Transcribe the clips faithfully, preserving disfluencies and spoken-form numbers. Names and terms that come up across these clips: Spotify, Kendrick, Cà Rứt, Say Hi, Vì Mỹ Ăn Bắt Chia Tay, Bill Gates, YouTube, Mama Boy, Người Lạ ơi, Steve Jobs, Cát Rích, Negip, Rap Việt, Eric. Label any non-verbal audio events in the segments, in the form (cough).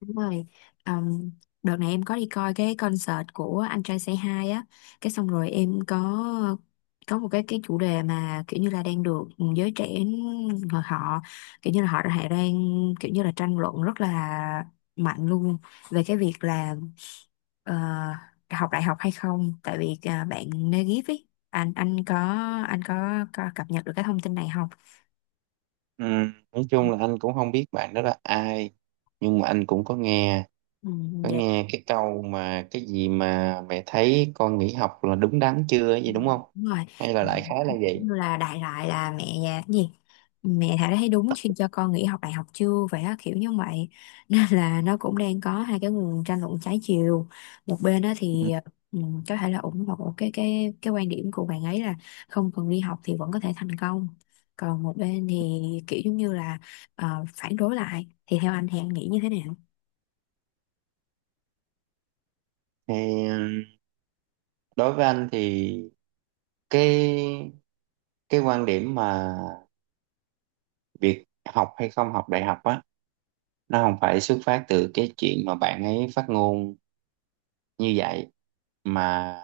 Đúng rồi. Ờm, Đợt này em có đi coi cái concert của anh trai Say Hi á, cái xong rồi em có có một cái cái chủ đề mà kiểu như là đang được giới trẻ họ họ- kiểu như là họ đã đang kiểu như là tranh luận rất là mạnh luôn về cái việc là ờ, học đại học hay không, tại vì à, bạn Negip ấy, anh anh có anh có, có cập nhật được cái thông tin này không? Ừ, nói chung là anh cũng không biết bạn đó là ai, nhưng mà anh cũng có nghe Ừ, có dạ. nghe cái câu mà cái gì mà mẹ thấy con nghỉ học là đúng đắn chưa ấy Ừ, gì, đúng không? đúng rồi. Hay là Ừ, đại khái là vậy. như là đại loại là mẹ nhà cái gì, mẹ Thảo đã thấy đúng khi cho con nghỉ học đại học chưa vậy á, kiểu như vậy (laughs) nên là nó cũng đang có hai cái nguồn tranh luận trái chiều. Một bên đó Ừ. thì ừ, có thể là ủng hộ cái cái cái quan điểm của bạn ấy là không cần đi học thì vẫn có thể thành công. Còn một bên thì kiểu giống như là ờ, phản đối lại. Thì theo anh thì anh nghĩ như thế nào? Thì ừ, đối với anh thì cái cái quan điểm mà việc học hay không học đại học á, nó không phải xuất phát từ cái chuyện mà bạn ấy phát ngôn như vậy, mà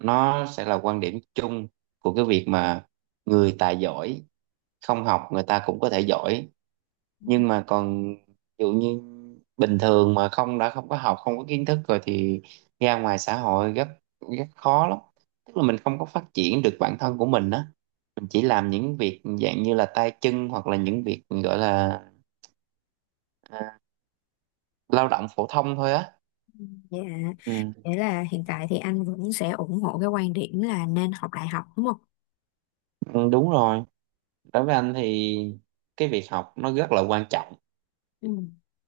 nó sẽ là quan điểm chung của cái việc mà người tài giỏi không học người ta cũng có thể giỏi. Nhưng mà còn ví dụ như bình thường mà không đã không có học, không có kiến thức rồi thì ra ngoài xã hội rất rất khó lắm. Tức là mình không có phát triển được bản thân của mình á, mình chỉ làm những việc dạng như là tay chân, hoặc là những việc gọi là à, lao động phổ thông thôi á. Dạ, Ừ. nghĩa là hiện tại thì anh vẫn sẽ ủng hộ cái quan điểm là nên học đại học đúng không? Ừ, đúng rồi. Đối với anh thì cái việc học nó rất là quan trọng. Ừ.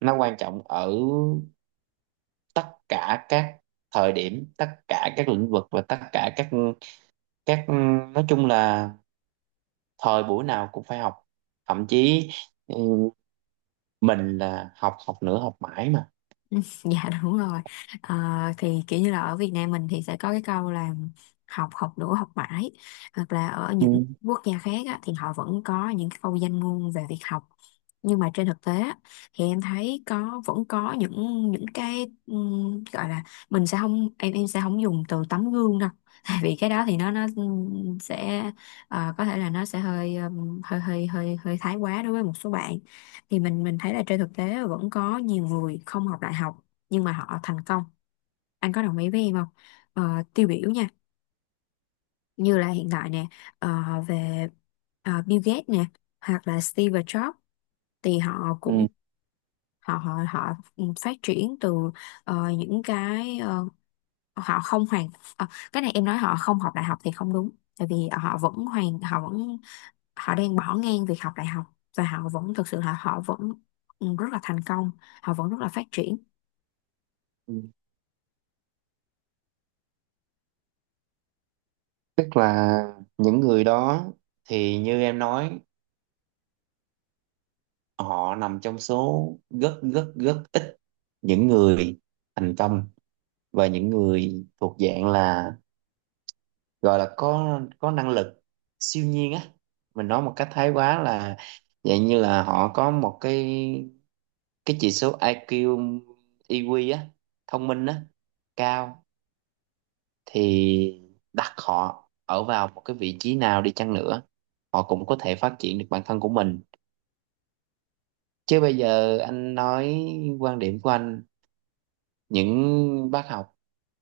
Nó quan trọng ở tất cả các thời điểm, tất cả các lĩnh vực và tất cả các các nói chung là thời buổi nào cũng phải học. Thậm chí ừ, mình là học, học nữa, học mãi mà. (laughs) Dạ đúng rồi. Ờ, thì kiểu như là ở Việt Nam mình thì sẽ có cái câu là học học đủ học mãi, hoặc là ở Ừ. những quốc gia khác á, thì họ vẫn có những cái câu danh ngôn về việc học. Nhưng mà trên thực tế á, thì em thấy có vẫn có những những cái ừm, gọi là, mình sẽ không, em em sẽ không dùng từ tấm gương đâu (laughs) tại vì cái đó thì nó nó ừm, sẽ ờ, có thể là nó sẽ hơi ừm, hơi hơi hơi hơi thái quá đối với một số bạn. Thì mình mình thấy là trên thực tế là vẫn có nhiều người không học đại học nhưng mà họ thành công. Anh có đồng ý với em không? Ờ, tiêu biểu nha, như là hiện tại nè, ờ, về ờ, Bill Gates nè, hoặc là Steve Jobs, thì họ cũng Ừ. họ họ họ phát triển từ ờ, những cái ờ, họ không hoàn ờ, cái này em nói họ không học đại học thì không đúng, tại vì họ vẫn hoàn họ vẫn họ đang bỏ ngang việc học đại học và họ vẫn thực sự là họ vẫn ừ, rất là thành công, họ vẫn rất là phát triển. Ừ. Tức là những người đó thì như em nói, họ nằm trong số rất rất rất ít những người thành công, và những người thuộc dạng là gọi là có có năng lực siêu nhiên á. Mình nói một cách thái quá là dạng như là họ có một cái cái chỉ số ai kiu, e quy á, thông minh á, cao. Thì đặt họ ở vào một cái vị trí nào đi chăng nữa, họ cũng có thể phát triển được bản thân của mình. Chứ bây giờ anh nói quan điểm của anh, những bác học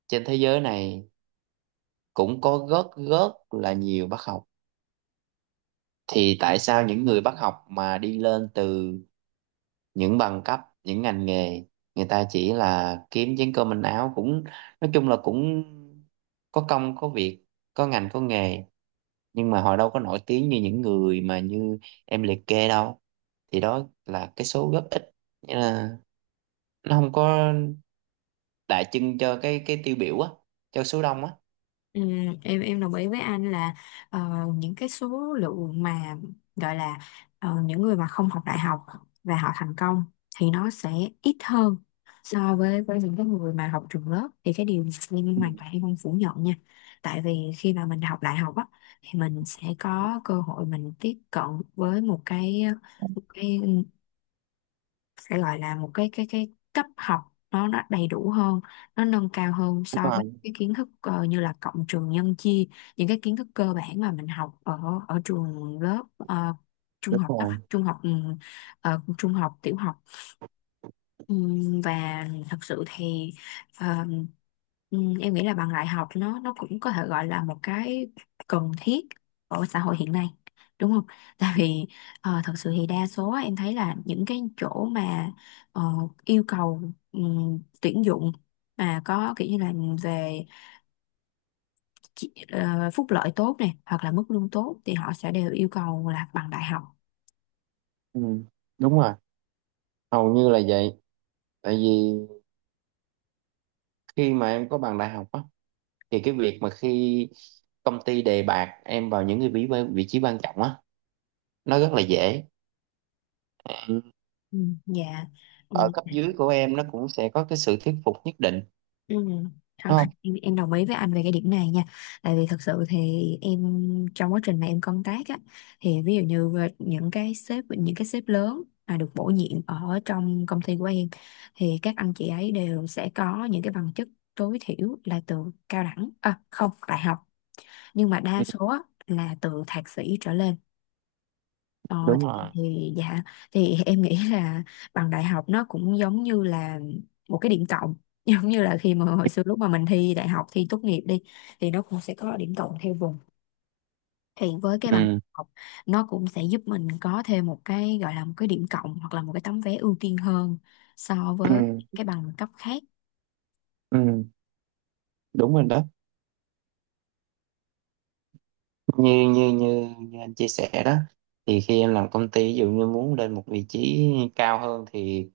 trên thế giới này cũng có rất rất là nhiều bác học, thì tại sao những người bác học mà đi lên từ những bằng cấp, những ngành nghề, người ta chỉ là kiếm chén cơm manh áo, cũng nói chung là cũng có công có việc, có ngành có nghề, nhưng mà họ đâu có nổi tiếng như những người mà như em liệt kê đâu. Thì đó là cái số góp ích. Nghĩa là nó không có đại trưng cho cái cái tiêu biểu á, cho số đông á. Ừ, em em đồng ý với anh là ờ, những cái số lượng mà gọi là ờ, những người mà không học đại học và họ thành công thì nó sẽ ít hơn so với với những cái người mà học trường lớp. Thì cái điều này em Ừ, hoàn toàn em không phủ nhận nha, tại vì khi mà mình học đại học á, thì mình sẽ có cơ hội mình tiếp cận với một cái một cái sẽ gọi là một cái cái cái cấp học, nó nó đầy đủ hơn, nó nâng cao hơn đúng so với rồi. cái kiến thức ờ, như là cộng trừ nhân chia, những cái kiến thức cơ bản mà mình học ở ở trường lớp, ờ, trung Đúng học cấp rồi. trung học ừ, ờ, trung học tiểu học. Ừm, và thật sự thì ờ, ừm, em nghĩ là bằng đại học nó nó cũng có thể gọi là một cái cần thiết ở xã hội hiện nay đúng không? (laughs) Tại vì ờ, thật sự thì đa số á, em thấy là những cái chỗ mà ờ, yêu cầu ừm, tuyển dụng mà có kiểu như là về chi- ờ, phúc lợi tốt này hoặc là mức lương tốt thì họ sẽ đều yêu cầu là bằng đại học. Ừ, đúng rồi. Hầu như là vậy. Tại vì khi mà em có bằng đại học á, thì cái việc mà khi công ty đề bạt em vào những cái vị vị trí quan trọng á, nó rất là dễ. Ừ. Ừ, dạ. Ở cấp dưới của em nó cũng sẽ có cái sự thuyết phục nhất định, Ừ. Không, đúng không? em, em đồng ý với anh về cái điểm này nha, tại vì thật sự thì em trong quá trình mà em công tác á, thì ví dụ như về những cái sếp những cái sếp lớn mà được bổ nhiệm ở trong công ty của em, thì các anh chị ấy đều sẽ có những cái bằng chức tối thiểu là từ cao đẳng à, không, đại học, nhưng mà đa Ừ, số á, là từ thạc sĩ trở lên. Ờ, đúng thì, rồi. thì dạ, thì em nghĩ là bằng đại học nó cũng giống như là một cái điểm cộng (laughs) giống như là khi mà hồi xưa lúc mà mình thi đại học thi tốt nghiệp đi, thì nó cũng sẽ có điểm cộng theo vùng, thì với cái bằng Ừ. học nó cũng sẽ giúp mình có thêm một cái gọi là một cái điểm cộng hoặc là một cái tấm vé ưu tiên hơn so với Ừ. cái bằng cấp khác. Ừ, đúng rồi đó. Như như như như anh chia sẻ đó, thì khi em làm công ty ví dụ như muốn lên một vị trí cao hơn, thì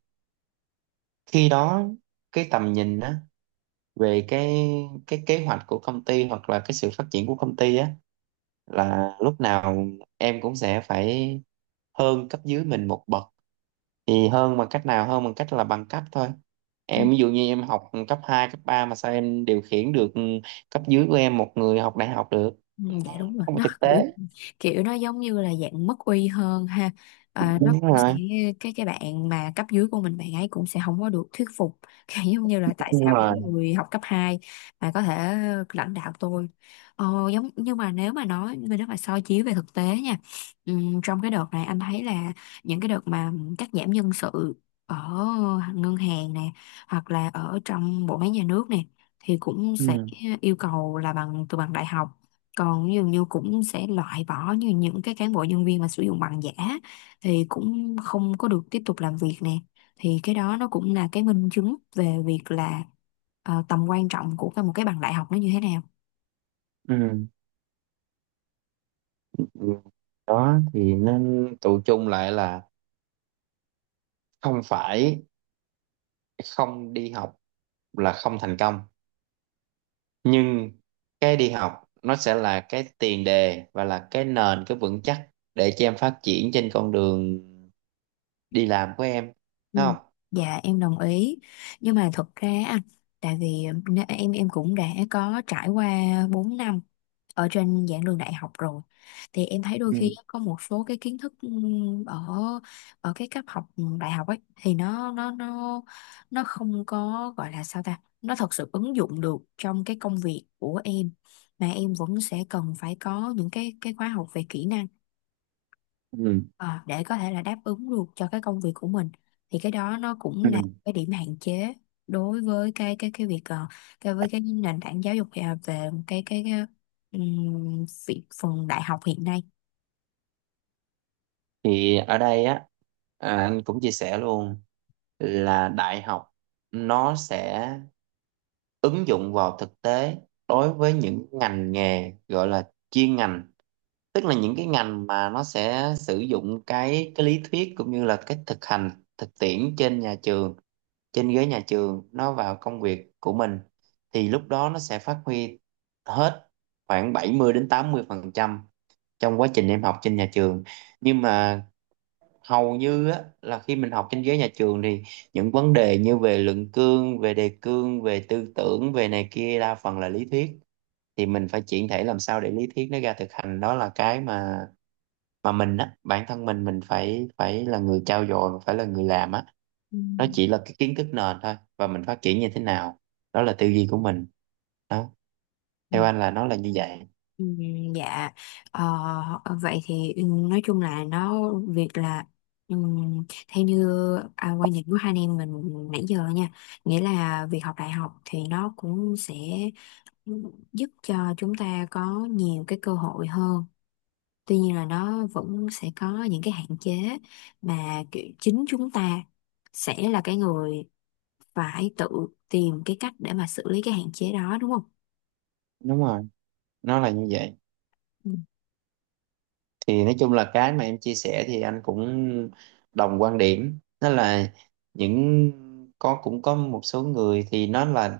khi đó cái tầm nhìn á, về cái cái kế hoạch của công ty hoặc là cái sự phát triển của công ty á, là lúc nào em cũng sẽ phải hơn cấp dưới mình một bậc. Thì hơn bằng cách nào? Hơn bằng cách là bằng cấp thôi. Ừ. Em ví dụ như em học cấp hai, cấp ba mà sao em điều khiển được cấp dưới của em một người học đại học được? Ừ, nó, dạ đúng nó rồi, không có nó thực kiểu tế. kiểu nó giống như là dạng mất uy hơn ha. À, nó Đúng cũng sẽ, rồi. cái cái bạn mà cấp dưới của mình bạn ấy cũng sẽ không có được thuyết phục (laughs) kiểu giống như là tại Đúng sao rồi. mấy người học cấp hai mà có thể lãnh đạo tôi. Ờ, giống nhưng mà nếu mà nói, nếu mà soi chiếu về thực tế nha, ừm, trong cái đợt này anh thấy là những cái đợt mà cắt giảm nhân sự ở ngân hàng nè hoặc là ở trong bộ máy nhà nước nè, thì cũng sẽ Ừ. yêu cầu là bằng từ bằng đại học, còn dường như cũng sẽ loại bỏ như những cái cán bộ nhân viên mà sử dụng bằng giả thì cũng không có được tiếp tục làm việc nè. Thì cái đó nó cũng là cái minh chứng về việc là ờ, tầm quan trọng của cái một cái bằng đại học nó như thế nào. Ừ. Ừ. Đó, thì nên tụ chung lại là không phải không đi học là không thành công, nhưng cái đi học nó sẽ là cái tiền đề và là cái nền, cái vững chắc để cho em phát triển trên con đường đi làm của em, Ừ. đúng không? Dạ em đồng ý, nhưng mà thật ra á, tại vì nè- em em cũng đã có trải qua bốn năm ở trên giảng đường đại học rồi, thì em thấy đôi Ừ. khi có một số cái kiến thức ừm, ở ở cái cấp học đại học ấy thì nó nó nó nó không có gọi là sao ta, nó thật sự ứng dụng được trong cái công việc của em, mà em vẫn sẽ cần phải có những cái cái khóa học về kỹ năng. Ừ. Ờ, để có thể là đáp ứng được cho cái công việc của mình, thì cái đó nó Ừ. cũng là cái điểm hạn chế đối với cái cái cái việc ờ, cái với cái nền tảng giáo dục ờ, về cái cái, cái ừm, việc phần đại học hiện nay. Thì ở đây á, à, anh cũng chia sẻ luôn là đại học nó sẽ ứng dụng vào thực tế đối với những ngành nghề gọi là chuyên ngành. Tức là những cái ngành mà nó sẽ sử dụng cái cái lý thuyết cũng như là cái thực hành, thực tiễn trên nhà trường, trên ghế nhà trường, nó vào công việc của mình, thì lúc đó nó sẽ phát huy hết khoảng bảy mươi đến tám mươi phần trăm trong quá trình em học trên nhà trường. Nhưng mà hầu như á, là khi mình học trên ghế nhà trường thì những vấn đề như về luận cương, về đề cương, về tư tưởng, về này kia đa phần là lý thuyết. Thì mình phải chuyển thể làm sao để lý thuyết nó ra thực hành, đó là cái mà mà mình á, bản thân mình mình phải phải là người trau dồi, phải là người làm á. Ừ. Nó chỉ là cái kiến thức nền thôi, và mình phát triển như thế nào, đó là tư duy của mình. Đó, Ừ. theo anh là nó là như vậy. Ừ, dạ. Ờ, vậy thì ừ, nói chung là nó việc là ừm, theo như à, quan điểm của hai anh em mình nãy giờ nha, nghĩa là việc học đại học thì nó cũng sẽ giúp cho chúng ta có nhiều cái cơ hội hơn, tuy nhiên là nó vẫn sẽ có những cái hạn chế mà kiểu chính chúng ta sẽ là cái người phải tự tìm cái cách để mà xử lý cái hạn chế đó đúng không? Đúng rồi, nó là như vậy. Ừ. Thì nói chung là cái mà em chia sẻ thì anh cũng đồng quan điểm. Đó là những có cũng có một số người thì nó là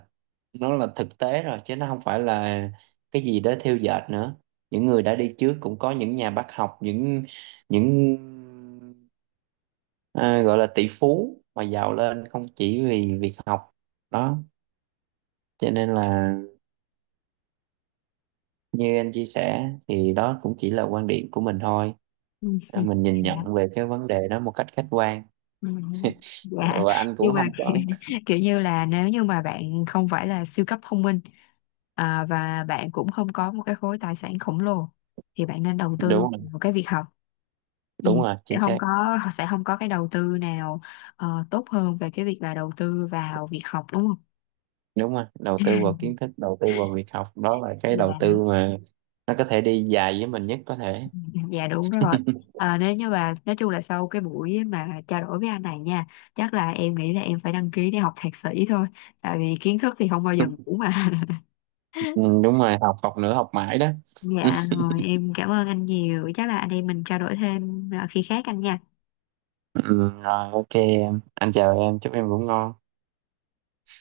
nó là thực tế rồi, chứ nó không phải là cái gì đó thêu dệt nữa. Những người đã đi trước cũng có những nhà bác học, những những à, gọi là tỷ phú mà giàu lên không chỉ vì việc học đó. Cho nên là, như anh chia sẻ, thì đó cũng chỉ là quan điểm của mình thôi, mình nhìn Ừ. nhận về cái vấn đề đó một cách khách quan. Ừ, dạ. Ờ, và anh Nhưng cũng mà không (laughs) kiểu, có. kiểu như là nếu như mà bạn không phải là siêu cấp thông minh, à, và bạn cũng không có một cái khối tài sản khổng lồ, thì bạn nên đầu tư Đúng rồi. vào cái việc học. Ừ. Đúng rồi, Sẽ chính không xác. có (laughs) sẽ không có cái đầu tư nào ờ, tốt hơn về cái việc là đầu tư vào việc học đúng không? Đúng rồi, đầu tư vào kiến thức, đầu tư vào việc học, đó là cái đầu Dạ, tư mà nó có thể đi dài với mình nhất có thể. (laughs) dạ đúng rồi. À, nếu như mà nói chung là sau cái buổi mà trao đổi với anh này nha, chắc là em nghĩ là em phải đăng ký để học thạc sĩ thôi. Tại vì kiến thức thì không bao giờ (laughs) ngủ mà. Ừ, đúng rồi, học, học nữa, học mãi đó. Dạ rồi em cảm ơn anh nhiều. Chắc là anh em mình trao đổi thêm à, khi khác anh nha. Ừ, rồi ok em. Anh chào em, chúc em ngủ ngon.